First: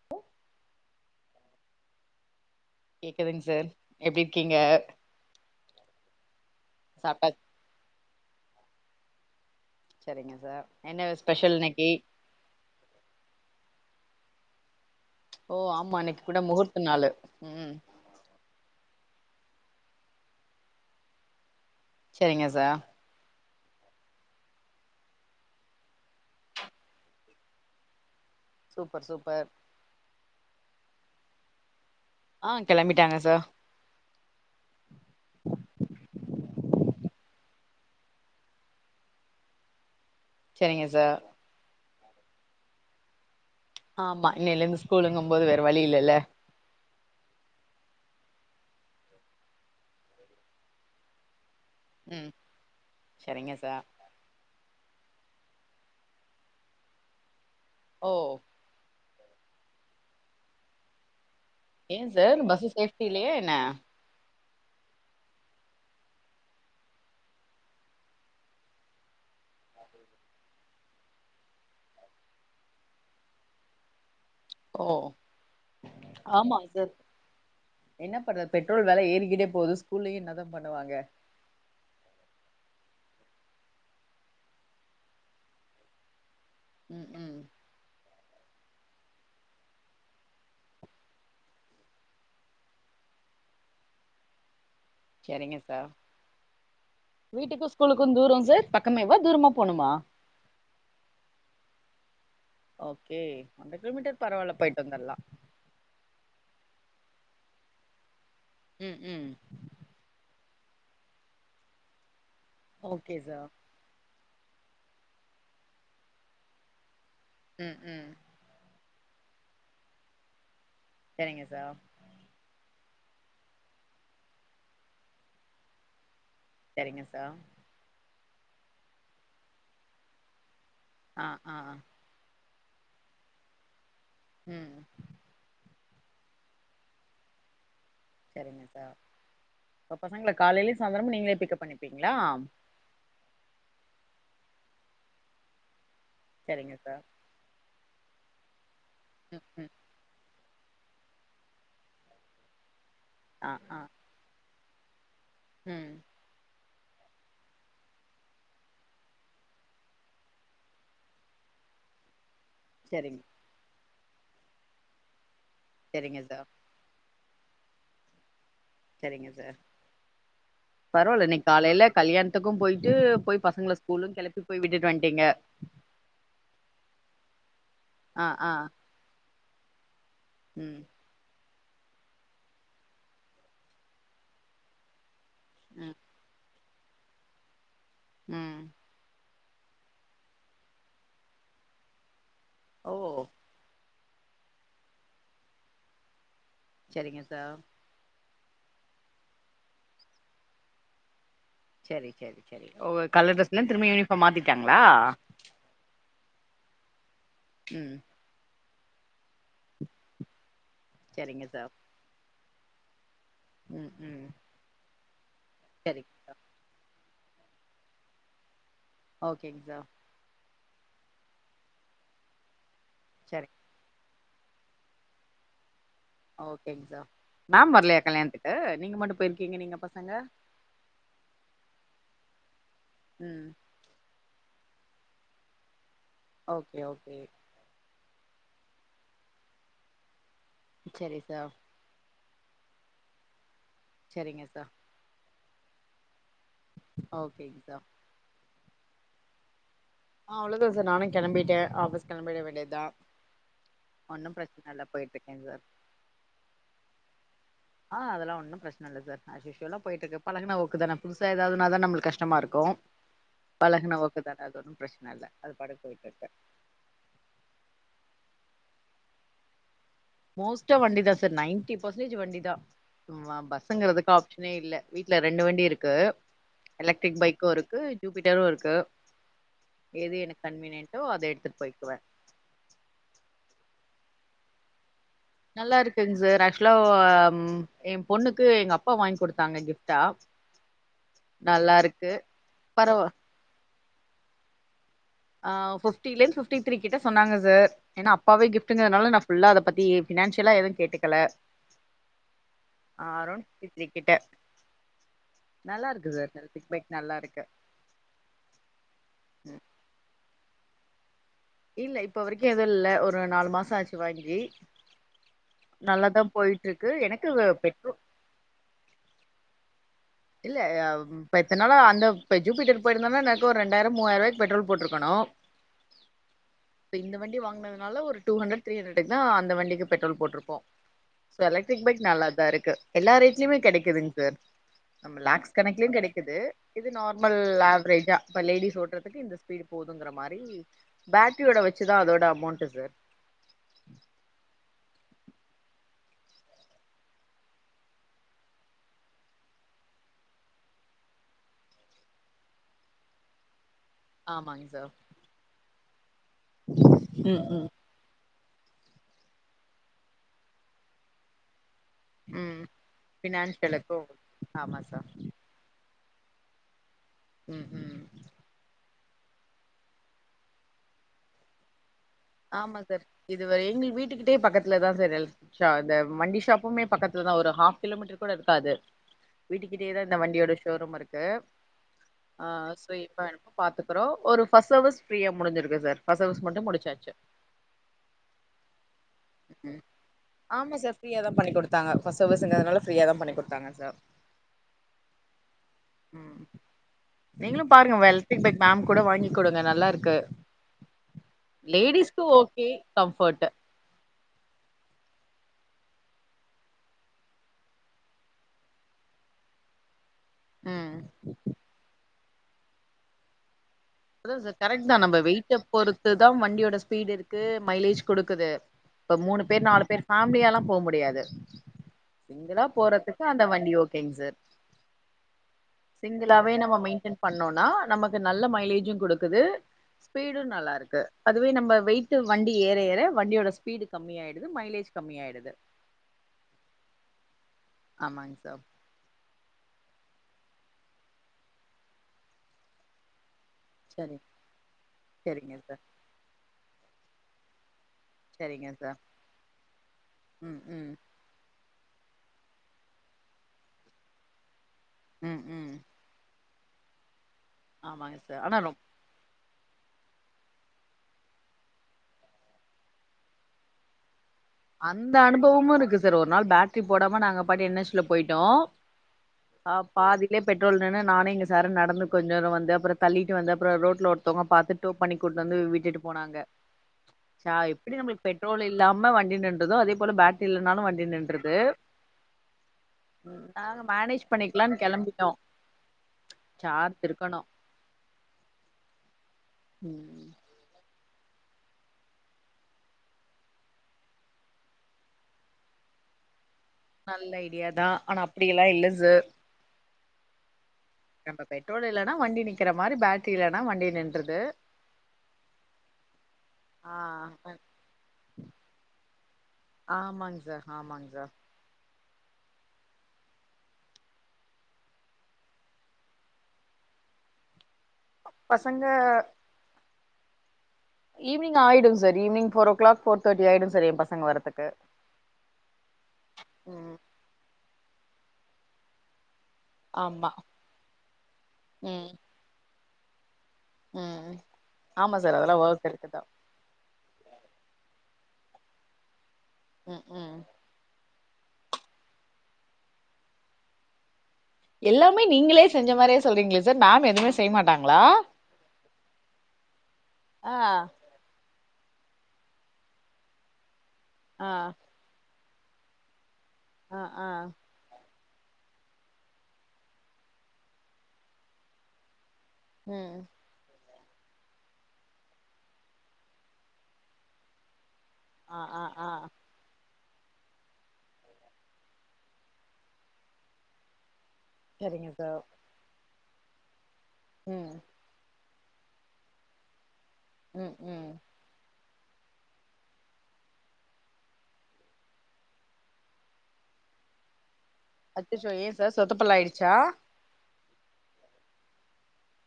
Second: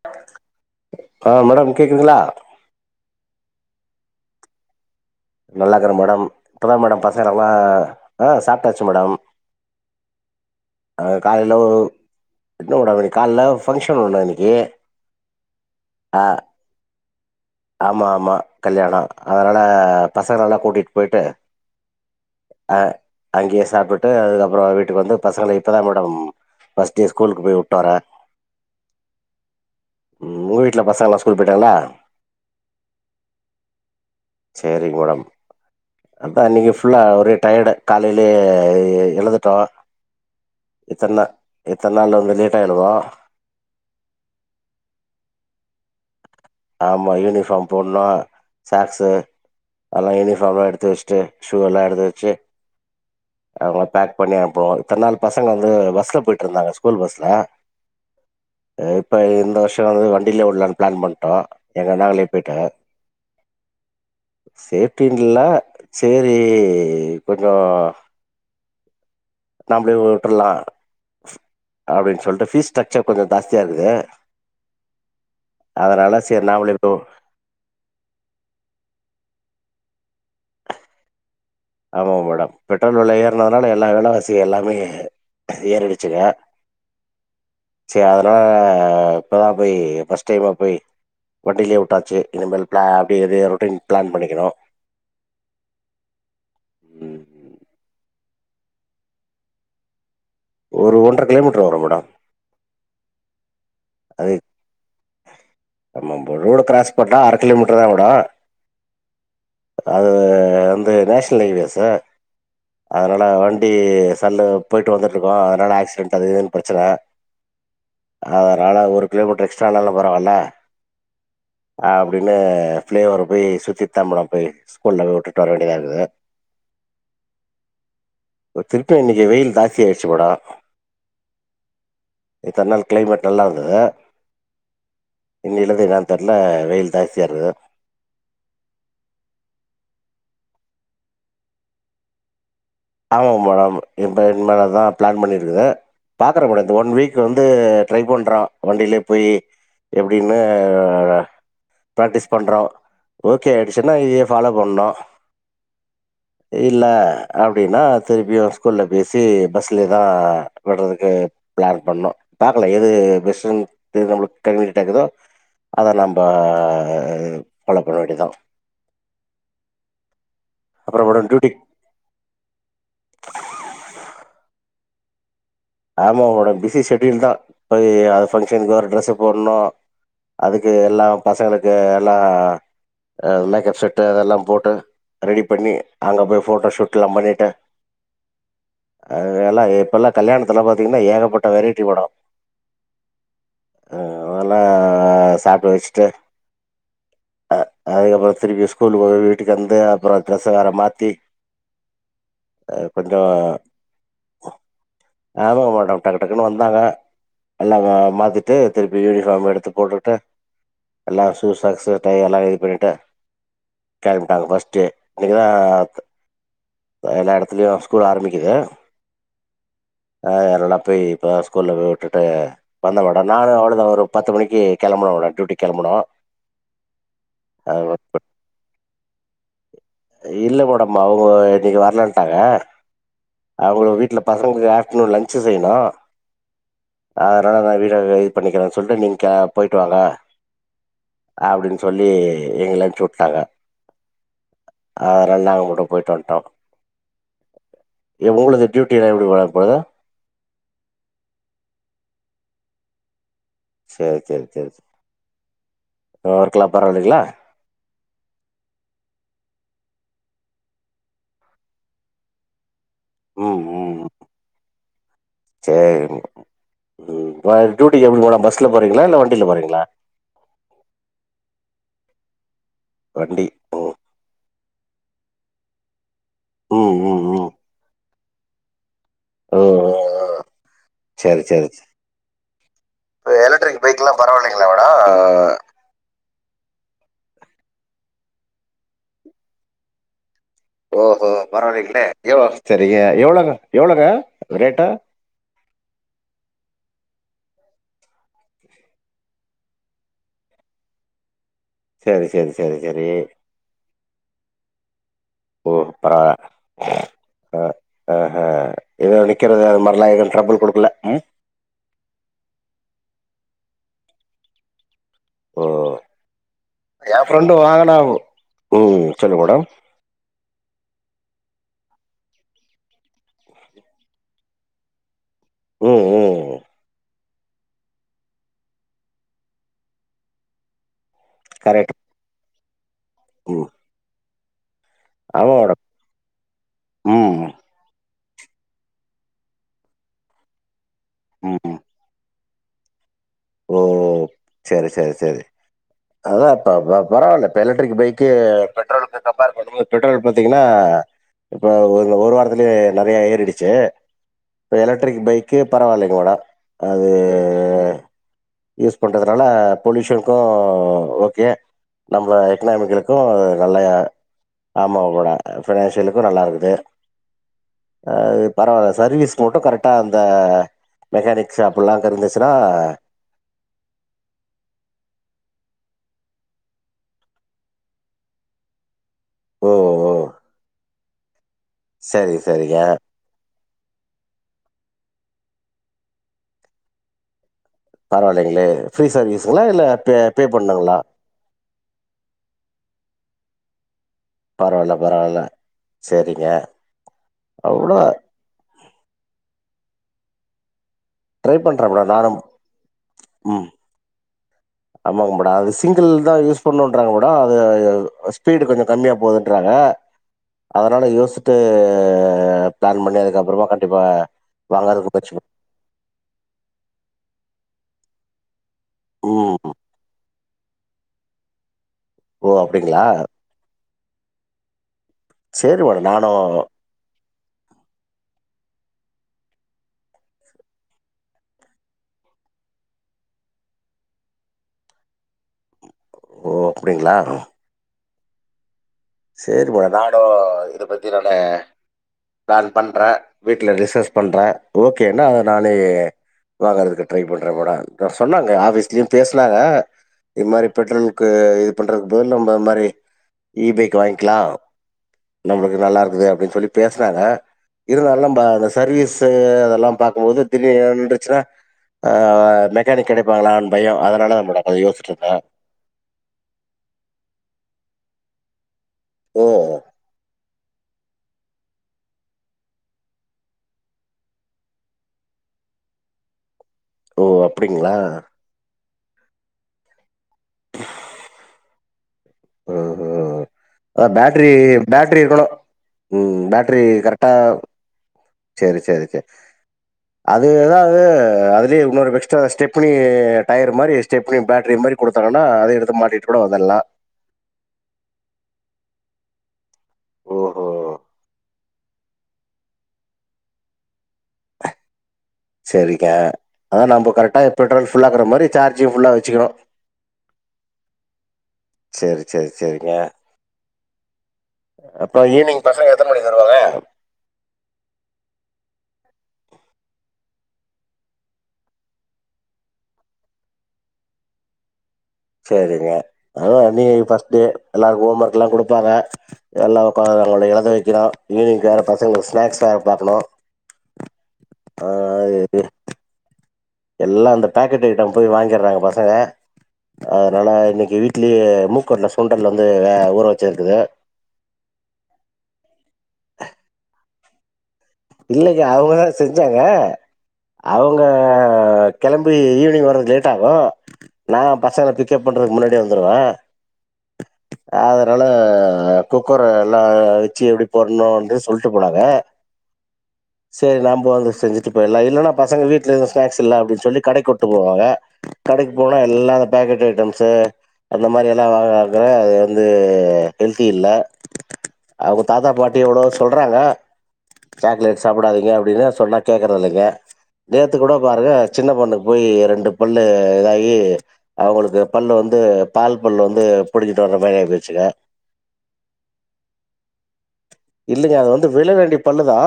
[inaudible] ஆ madam கேக்குதுங்களா கேக்குதுங்க sir எப்டி இருக்கீங்க நல்லா இருக்கிறே மேடம் இப்பதா மேடம் பசங்க சாப்ட்டா நல்லா ஆ சாப்ட்டாச்சு மேடம் செரிங்க சார் ஆ என்ன காலையில ஸ்பெஷல் இன்னைக்கு என்ன உணவு கால்ல ஃபங்க்ஷன் ஒண்ணு இன்னைக்கு ஓ ஆமா இன்னைக்கு ஆ கூட முகூர்த்த நாள்ளு ம் ஆமா ஆமா கல்யாணோ அதனால பசங்கலெல்லா கூட்டிட்டு போயிட்டு செரிங்க சார் ஆ அங்கேயே சாப்பிட்டு அதுக்கப்பறோ வீட்டுக்கு வந்து பசங்கள இப்பதா மேடம் ஃபஸ்ட் டே ஸ்கூலுக்கு போய் விட்டு வரே சூப்பர் சூப்பர் ம் உங்க வீட்ல பசங்களா ஸ்கூல் போய்ட்டாங்களா ஆ கெளம்பிட்டாங்க சா செரிங்க மேடம் அதா அன்னைக்கி ஃபுல்லா ஒரே டயடு காலலே எ எழுதுட்டோ சரிங்க எத்த சார் நா எத்த நாள் வந்து லேட்டா எழுவோ ஆமா இன்னையில இருந்து ஸ்கூலுங்கு போது வேற வழி இல்லைல்ல ஆமா யூனிஃபாம் போட்ணு சாக்ஸு அதெல்லா யூனிஃபாம்லா எடுத்து வச்சுட்டு ஷூ எல்லா எடுத்து ம் வச்சு சரிங்க சார் அதலா பேக் பண்ணி அனுப்போ இத்னால பசங்க வந்து பஸ்ல போய்ட்டு இருந்தாங்க ஸ்கூல் பஸ்ல ஓ இப்ப இந்த வர்ஷ வந்து வண்டியில விட்லான்னு பிளான் பண்ட்டோ எங்க ஏ நாங்களே சார் போயிட்டு பஸ்ஸு சேஃப்டி இல்லையா என்ன சேப்டின்ட்டுல்ல சேரி கொஞ்சோ நா அப்டியே வுட்டுரலா அப்டின்னு சொல்ட்டு ஃபீஸ் ஸ்டச்சர் கொஞ்சோ ஜாஸ்தியா இருக்குது ஓ அதனால சேரி ஆமாங்க நாமளே போ சார் என்ன பண்றது பெட்ரோல் வேல ஏறிக்கிட்டே போகுது ஸ்கூல்லயு என்ன தா பண்ணுவாங்க ஆமா மேடம் பெட்ரோல் வில ஏறனதுனால எல்லா வேல வாசியு எல்லாமே ஏறிடுச்சுங்க ம் ம் செரி அதுனால ஆ இப்பதா போய் ஃபர்ஸ்ட் டைம் அங்க போய் வண்டிலயே வுட்டாச்சு இனிமேல் பிளான் அப்டியே எது ரொட்டேஷன் பிளான் பண்ணிக்கணு செரிங்க சார் ம், வீட்டுக்கு ஸ்கூலுக்கு தூரோ சார் பக்கமே வா தூரமா போணுமா ஒரு ஒன்றரை கிலோமீட்டர் வரும் மேடம் ஓகே ஒன்ற கிலோமீட்டர் பரவால்ல போய்ட்டு வந்தர்லா ஆமா ரோடு க்ராஸ் பன்ட்டா அற கிலோமீட்டர் தா ஊடா ம் ம் அது வந்து நேஷனல் கய்வேஸ்ஸு ஓகே அதனால சார் வந் [unintelligible] சண்ட போய்ட்டு வந்துட்டு இருக்கோ அதனால ஆக்சிடெட் அது இதுன்னு ப்ரச்சன ம் ம் அதனால ஒரு கிலோமீட்டர் எக்ஸ்ட்ரானாலு பரவால்ல செரிங்க சார் அப்டின்னு பிள்ளைய ஒரு போய் சுத்திட்டு தா மேடம் போய் ஸ்கூல்ல போய் விட்டுட்டு வர வேண்டியதா இருக்குது செரிங்க சார் ஒ திருப்ப இன்னைக்கி வெய்யில் தாஸ்தியா ஆயிடுச்சு மேடம் ஆ ஆ அ இத்தன் நாள் க்ளைமேட் நல்லா இருந்தாது ம் ம் இன்னில இருந்து நா தர்ல வெய்யில் ஜாஸ்தியாருக்குது செரிங்க சார் இப்போ பசங்கள காலையிலயு சாயந்தரமாக நீங்களே பிக்கப் பண்ணிப்பீங்களா ஆமாங்க மேடம் இப்போ என் மேலே தா ஃப்ளா பண்ணியிருக்குது பாக்குறே ஒகே டம் சரிங்க இந்த ஒன் சார் வீக் வந்து ட்ரை பண்றா வண்டிலயே போயி ம் ம் எப்டின்னு பிராக்டிஸ் பண்ணுறோ ஓகே ஆ ஆ அடிசுனா எ பாலோ பண்ணோ ம் இல்ல அப் அப்டின்னா திருப்பியு ஸ்கூல்ல பேசி பஸ்ல தா விட்றதுக்கு பிளான் பண்ணோ பாக்கல எது சரிங்க பெஸ்ட்டு [unintelligible] நம்ளுக்கு [unintelligible] கேக்குதோ அத நம்ம சரிங்க சார் ஃபாலோ பண்ண வேண்டிதா செரிங்க சார் அப்றோ பரவால்ல மேடம் இன்னைக் டியூட்டிக்கு காலைல கல்யாணத்துக்கு போய்ட்டு போய் பசங்கள ஸ்கூலு கிளப்பி போய் விட்டுட்டு வன்ட்டீங்க ஆமா மேடம் பிஸி ஷெடியூல்தா போய் அது ஆ ஆ ஃபங்க்ஷனுக்கு ஒரு ட்ரெஸ் போடணு அதுக்கு ம் எல் எல்லா பசங்களுக்கு எல்லா மேக்கப் செட்டு இதல்லா போட்டு ரெடிப் பண்ணி ம் அங்க போய் போட்டோ ஷூட்ல்லா பண்ணிட்டு ம் அத எல்லா இப்ப எல்லா கல்யாணத்துலா பாத்தீங்கன்னா ஏகப்பட்ட வெரைட்டி மேடோ ஓ ஆ அதெல்லா சாப்ட வச்சுட்டு செரிங்க சார் அதுக்கப்பற திருப்பி ஸ்கூல போக வீட்டுக்கு வந்து அப்பறோ ட்ரெஸ்ச வேற மாத்தி செரி செரி செரி அ ஓ கொஞ்சம் கலர் டிரஸ்லந்து திரும்பே யூனிஃபாம் மாத்திட்டாங்களா ஆமாங்க மேடம் டக்கு டக்குன்னு வந்தாங்க எல்லா ம் ஆ மாத்திட்டு திருப்பி யூனிஃபாம் எடுத் த்து போட்டுட்டு எல்லா செரிங்க சு சார் சாக்ஸ் எல்லா இது பண்ணிட்டு ம் ம் கேள்ம்பட்டாங்க ஃபர்ஸ்ட்டு இன்னைக்குதா செரிங் எல்லா இடத்துலயு ஸ்கூல் ஆரம்பிக்குது ஓகேங்க சார் ஆ எல்னா போய் இப்பத ஸ்கூல்ல போய் விட்டுட்டு வந்த மேடம் நானு செரிங் அவ்ளோதா ஒரு பத்து மணிக்கி கெளம்பனு மேடம் டியூட்டி கெளம்பனு ஓகேங் சார் மேம் வர்லையா கல்யாணத்துக்கு நீங்க மட்டு போயிருக்கீங்க நீங்க ப இல்ல மேடம் அவுங்க இன்னைக்கி வர்லண்டாங்க ம் அவுங்கள வீட்ல பசங்களுக்கு ஆஃப்டர்னூன் லன்ஜ் செய்யணு ஓகே ஓகே அதனால நா வீட இது பண்ணிக்கறனு சொல்ட்டு நீங்க போயிட்டு வாங்க செரி சார் அப்டின்னு சொல்லி எங்ள அம்ச்சுட்டாங்க செரிங்க சார் அதனால நாங்க மட்டு போயிட்டு வண்ட்டோ ஓகேங் சார் ஏ உங்களுக்கு டியூட்டில் லா எப்டி மேடம் போகுது ஆ அவ்ளதா சார் நானு கெளம்பிட்டே ஆபிஸ் கெளம்பிட வேண்டியதா சேர் ஒன்னு சேர் பிரச்சன சேரி இல்ல போயிட்ருக்கேங் சார் அப்றோ ஒர்க்லா பரவாயில்லைங்களா ஆ அதெல்லா ஒன்னு பிரச்சன இல்ல சார் ஆஷ்யூசலா போயிட்டு இருக்கு பழகன ஒக்கு தானே புதுச ஏதாவதுனா தா நம்ம கஷ்டமா இருக்கு பழகுன ஒக்குதானே அது ஒன்னு பிரச்சன இல்ல அது பாட்டுக்கு சேரிங் போயிட்ருக்கு டியூட்டிகக்கு எப்டி மேடம் பஸ்ல போறீங்ளா இல்ல வண்டியில போறீங்ளா மோஸ்ட்டா வண்டி தா சார் நைன்ட்டி பஃர்சன்டேஜ் வண்டி தா வ வண்டி பஸ் ங்கிறதுக்கு ஆப்ஷனே இல்ல வீட்ல ரெண்டு வண்டி இருக்கு ம் ம் எலக்ட்ரிக் ம் பைக்கு ம் இருக்கு ஷுப்பீட்டரு இருக்கு ஓ ஓ ஓ எது எனக்கு கன்வீனியன்ட்டோ அத சரி எடுத்துட்டு சரி போய்க்குவே எலக்ட்ரிக் பைக்ல்லா பரவாயில்லைங்ளா மேடோ நல்லா இருக்குங் சார் ஆக்சுவலா எ பொண்ணுக்கு எங்க அப்பா வாங்கி குடுத்தாங்க கிஃப்டா ஓஹோ பரவால்லங்லே எ சரிங்க பரவா எவ்ளோங்க எவ்ளோங்க ரேட்டா ஆ ஃபிஃப்டிலேந்து ஃபிஃப்டி த்ரீ கிட்ட சொன்னாங்க சார் ஏனா அப்பாவே கிப்டுங்கதுனால நா ஃபுல்லா அத பத்தி பினான்ஷியலா எது கேட்டுக்கல சரி சரி சரி சரி [unintelligible] கிட்ட ஓ நல்லா இருக்கு சார் பிட் பேக் நல்லா இருக்கு ஆமா எதவு நிக்கிறது ம். அது மாரிலா எது ட்ரபுள் குடுக்கல ம் இல்ல இப்ப வரைக்கு எதுவு இல்ல ஒரு நாலு மாச ஆச்சு வாங்கி ஓ நல்லாதா போயிட்ருக்கு எ எனக்கு வ ஃப்ரெண்டு வாங்குனா பெட்குருப் ம் சொல்லு மேடம் இல்ல அவ் இப்ப எத்தனால அந்த பெ ஜூ பீட்டு போயிருந்தனா எனக்கு ஒரு ரெண்டாயிர முவாயிருவாக்கு பெட்ரோல் போட்ருக்கணு ம் ம் இப்ப இந்த வண்டி வாங்கினதுனால ஒரு டூஹண்டரட் திரீஹண்டர் த அந்த வண்டிக்கி பெட்ரோல் போட்ருப்போ சோ எலக்ட்ரிக் கரெக்ட் பைக் நல்லாத இருக்கு எல்லார் வீட்லயுமே ம் கெடைக்குதுங் சார் நம்ம லாக்ஸ் ஆமா மேடம் கணக்கிலியு கெடைக்குது இது நார்மல் ம் ஆவரேஜா இப்ப லேடிஸ் ஓட்டுறதுக்கு இந்த ஸ்பீடு போதுங்குற மாரி பேட்ரியோட ம் வச்சுதா அதோட அமௌண்ட்டு சார் ஓ செரி செரி செரி அதா இப்ப ப பரவால்ல இப்ப எலக்ட்ரிக் பைக்கு பெட்ரோல் வந்து கம்பேர் பண்ணுமு பெட்ரோல் பாத்தீங்கின்னா இப்ப ஒரு வாரத்துலே நறைய ஏறிடுச்சி ஆமாங் இப்ப சார் எலக்ட்ரிக் பைக்கு பரவாயில்லைங்கலா அது ம் ம் யூஸ் பண்றதுனால போலிஷன்க்கு ஓகே நம்ப ம் எக்கனாமிக்கலுக்கு அ நல்ல ஃபினான்ஷியலுக்கு ஆமா ஆமாவ சார் கூட ஃபினான்சியலுக்கு நல்லா இருக்குது ம் ம் அ பரவால்ல சர்வீஸ் மட்டு கரெக்டா அந்த மெக்கானிக் ஷாப்பெல்லா கரிந்துச் ஆமாங் சார் இது வரியு எங்க வீட்டுக்கிட்டே பக்கத்துல தா சார் எ ஷா இந்த வண்டி ஷாப்புமே பக்கத்துலதா ஒரு ஹாஃப் கிலோமீட்டர் கூட இருக்காது ஓ! வீட்டுக்கிட்டயே தா ஓ! இந்த வண்டியோட ஷோரூம் இருக்கு சரி, ஆ சரிங்க. சொய் அதா இப்ப பாத்துக்குறோ ஒரு ஃபஸ் சர்விஸ் பிரியா முடிஞ்சிருக்கு சார் ஃபஸ் சர்விஸ் மட்டு முடிச்சாச்சு பரவாலைங்களே ஃப்ரீ சர்வீஸுங்களா இல்ல பே பே பண்ணுங்களா இத பண்ணி குடு கத்தாங்க பஸ் சர்வீஸ்ங்குறதுனா ஃபிரீயா தா பண்ணி குடுத்தாங்க சார் பரவால்ல பரவால்ல சரிங்க அவ்ளோ பீட்பேக் மேம் கூட வாங்கி் குடுங்க நல்லாருக்கு ட்ரை பண்ற மேடம் நா து ஓகே கம்ஃபர்ட்டு ஆமாங்க மேடம் அது சிங்கிள் தா யூஸ் பண்ணும்ன்றாங்க கூட அது ஸ்பீடு கொஞ்ச கம்மியா போது இடிக்கிறாங்க ம் அதனால யோசிட்டு பிளான் பண்ணி அதுக்கு அப்புறமா கட் அத சார் கரெக்ட் தா நம்ப வெயிட்ட பொறுத்துதா வண்டியோட ஸ்பீடு இருக்கு மைலேஜ் குடுக்குது இப்ப மூணு பேர் ம். நாலு பேர் ஃபேமிலியாலா போ முடியாது ஓ! சிங்களா அப்டிங்களா? போறதுக்கு அந்த வண்டி ஓ ங் சார் சரி மேடம் நானும் சிங்குளாவே நம்ம மெயின் டன் பண்ணோனா நமக்கு நல்ல மைலேஜ் ங் குடுக்குது ஸ்பீடு நல்லாருக்கு அதுவே நம்ப வெயிட்டு வண்டி ஏற ஏற வண்டியோட ஸ்பீடு கம்மியாயி என்னுது மைலேஜ் கம்மியா ஆயிடுது ஓ அப்படிங்களா ஆமாங்க சார் சேரி மா நானு இத பத்தி நானு பிளான் பண்றே வீட்டில ரிசர்ஸ் சரி பண்றே ஓகேன்னா அத சரிங்க நானே சார் வாங்குறதுக்கு ட்ரை பண்றே மேட சொன்னாங்க சரிங்க சார் ஆபீஸ்லியு பேசுனாங்க இது ம் மாரி ம் பெட்ரோல் க்கு இது பண்றது போ நம்ம மாரி இ பைக் வாங்கிக்கலா ம் ம் நம்மக்கு நல்லா இருக்குது அப்பிடின் சொல்லி பேசுனாங்க ஆமாங்க இருந்தாலு நம்ப சார் ஆனா அந்த ரொ சர்வீஸ் த்து அதெல்லா பாக்குபோது திடீர்னு எங்கயாது நின்றுச்சுன்னா ஆ மொக்கானிக் கெடைப்பாங்களான்னு பயோ அதனால தா முட அந்த அனுபவமு இருக்கு சார் ஒரு நாள் பேட்ரி போடாம நாங்க பாட்டு என் எஸ்ல போய்டோ ஓ! ஆ பாதிலே பெட்ரோல் நின்னு நானே இங்க சர்னு நடந்து கொஞ்ச தூர வந்து அப்றோ தள்ளிட்டு வந்து அப்றோ ரோட்ல ஒருத்தவுங்க பாத்துட் டோ பண்ணி கொண்டந்து விட்டுட்டு போனாங்க ஓ! சா அப்படிங்களா? எப்டி நம்மளுக்கு பெட்ரோல் இல்லாம வண்டி நின்றுதோ அதே போல பேட்ரி இல்லனாலு வண்டி நின்றுது ஓ ஹோ அ மேனேஜ் பேட்ரி பண்ணிக்கலான்னு பேட்ரி கெளம்பிட்டோ இருக்கணு ம் பேட்ரி சார்ஜ் கரெக்டா இருக்கணு சேரி சேரி சேரி ம் அது இது எதாது அதுலயு இன்னொரு எக்ஸ்ட்ரா ஸ்டெப்னி டயர் மாரி ஸ்டெப்னி பேட்ரி மாரி குடுத்தாங்கனா அத எடுத்து மாட்டி கூட வந்துர்லா நல்ல ஐடியாதா ஆனா அப்டியெல்லா இல்ல சார் ஓஹோ! பெட்ரோல் இல்லனா வண்டி நிக்கிற மாரி பேட்ரி இல்லனா வண்டி நின்றுது சரிகா அதா ஆ நம்ப கரெக்டா பெட்ரோல் ஃபுல்லாக்குற மாரி சார்ஜ் ஃபுல்லா வச்சுகணு ஆமாங் சார் ஆமாங் சார் சேரி சேரி சேரிங்க அப்ப ஈவினிங் பசங்க எத்தன மணிக்கு வருவாங்க பசங்க ஈவ்னிங் ஆயிடும் sir evening four o'clock four thirty ஆயிடும் சார் எ பசங்க வரதுக்கு சரிங்க அத நீ ம் பஸ்டே எல்லாருக்கு ஹோம் ஒர்க்ல்லா குடுப்பாங்க எல்லா ஒக்கார ஆமா அவங்கள எழுத வக்கனு ஈவினிங் வேற ம் பசங்களுக்கு ஸ்நாக்ஸ் வேற பாக்கணு ம் ஆமா சார் அதெல்லா ஒர்க் இருக்குதா எல்லா அந்த பேக்கெட் ஐட்டம் போய் வாங்கிறாங்க பசங்க ம் ம் அதுனால இன்னக்கி வீட் லயே மூக்கற்ண சுண்டல் வந்து ஊற வச்சுருக்குது எல்லாமே நீங்களே செஞ்ச மாரியே சொல்றீங்க சார் மேம் எதுமே செய் மாட்டாங்ளா இல்லைங்க அவுங்கதா செஞ்சாங்க ஆ அவுங்க கெளம்பி ஈவினிங் வர்ற லேட் ஆகு நா ஆ பசங்க பிக்கப் பண்றதுக்கு முன்னாடியே வந்துருவ ஆ ஆ அதனால குக்கர எல்லா வச்சு எப்டி போடணு அப்டின்ண சொல்ட்டு போனாங்க ம் சரி நம்ப வந்து செஞ்சுட்டு போயிடலா இல்லைன்னா பசங்க வீட்டுல எது ஸ்னாக்ஸ் இல்ல அப்டின்னு சொல்லி கடைக்கு கூட்டு போவாங்க ஆ கடைக்கு ஆ போனா ஆ எல்லா பேக்கெட் ஐட்டம்ஸு அந்த மாரில்லா வாங்ற அது வந்து ஹெல்த்தி இல்ல சரிங்க அவுங்க சார் தாத்தா பாட்டி எவ்ளோ சொல்றாங்க ம் சாக்லேட் சாப்டாதீங்க அப்டின் சொன்னா கேக்றதில்லங்க ம் நேத்து கூட ம் பாருங்க சின்ன பொண்ணுக்கு போய் ரெண்டு பல்லு இதாயி அவுங்களுக்கு பல்ல வந்து பால் பல்ல வந்து புடிங்கிட்டு வர்ற மாரி ஆய்போய்ச்சுங்க அச்சச்சோ ஏன் சார் சொத்தப்பல்லாயிடுச்சா இல்லங்க அது வந்து விழ வேண்டிய பல்லுதா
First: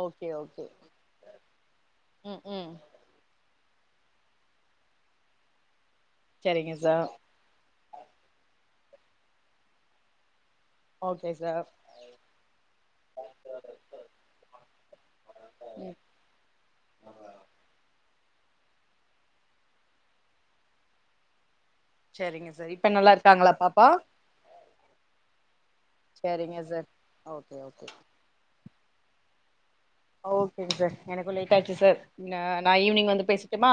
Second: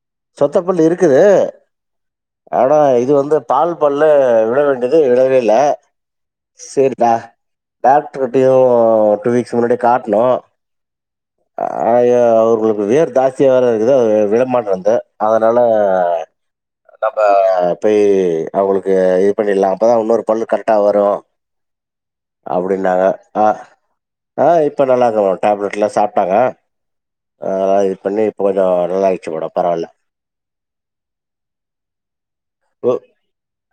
ஓகே சொத்த ஓகே பல்லு இருக்குது ம் ம் ஆனா இது வந்து பால் பல்லு விழ வேண்டியது விழவே இல்ல சரிங்க சார் சேரிபா டாக்டர்டயு டூ வீக்ஸ் முன்னாடி காட்னோ ஓகே சார் அவுகளுக்கு வேர் ஜாஸ்தியா வே இருக்குது விளமாட்டுந்து அதுனால ம் நம்ம போய் அவுங்களுக்கு இது பண்ணிலா அப்பதா இன்னொரு பல் கரெக்டா வரு சரிங்க சார் இப்ப அப்புடின்னாங்க நல்லா ஆ இருக்காங்களா பாப்பா ஆ இப்ப நல்லாருக்காங்க டேப்லட்லா சாப்டாங்க சரிங்க சார் ஓகே எல்லாம ஓகே இது பண்ணி இப்ப கொஞ்ச நல்லா ஆச்சு ஒடம்பு பரவால்ல ஓகேங்க சார் எனக்கு லேட் ஆயிடுச்சு சார் நா ஓ ஈவ்னிங் வந்து பேசட்டுமா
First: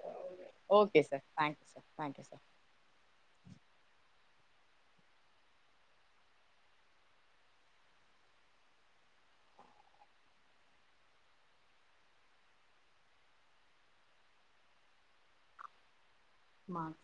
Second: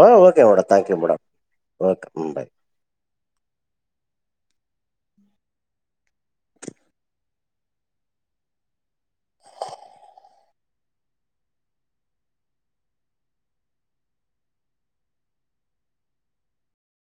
ஆ okay madam. Thank you okay madam. Sir thank you sir okay thank you ம் பை. சார் மா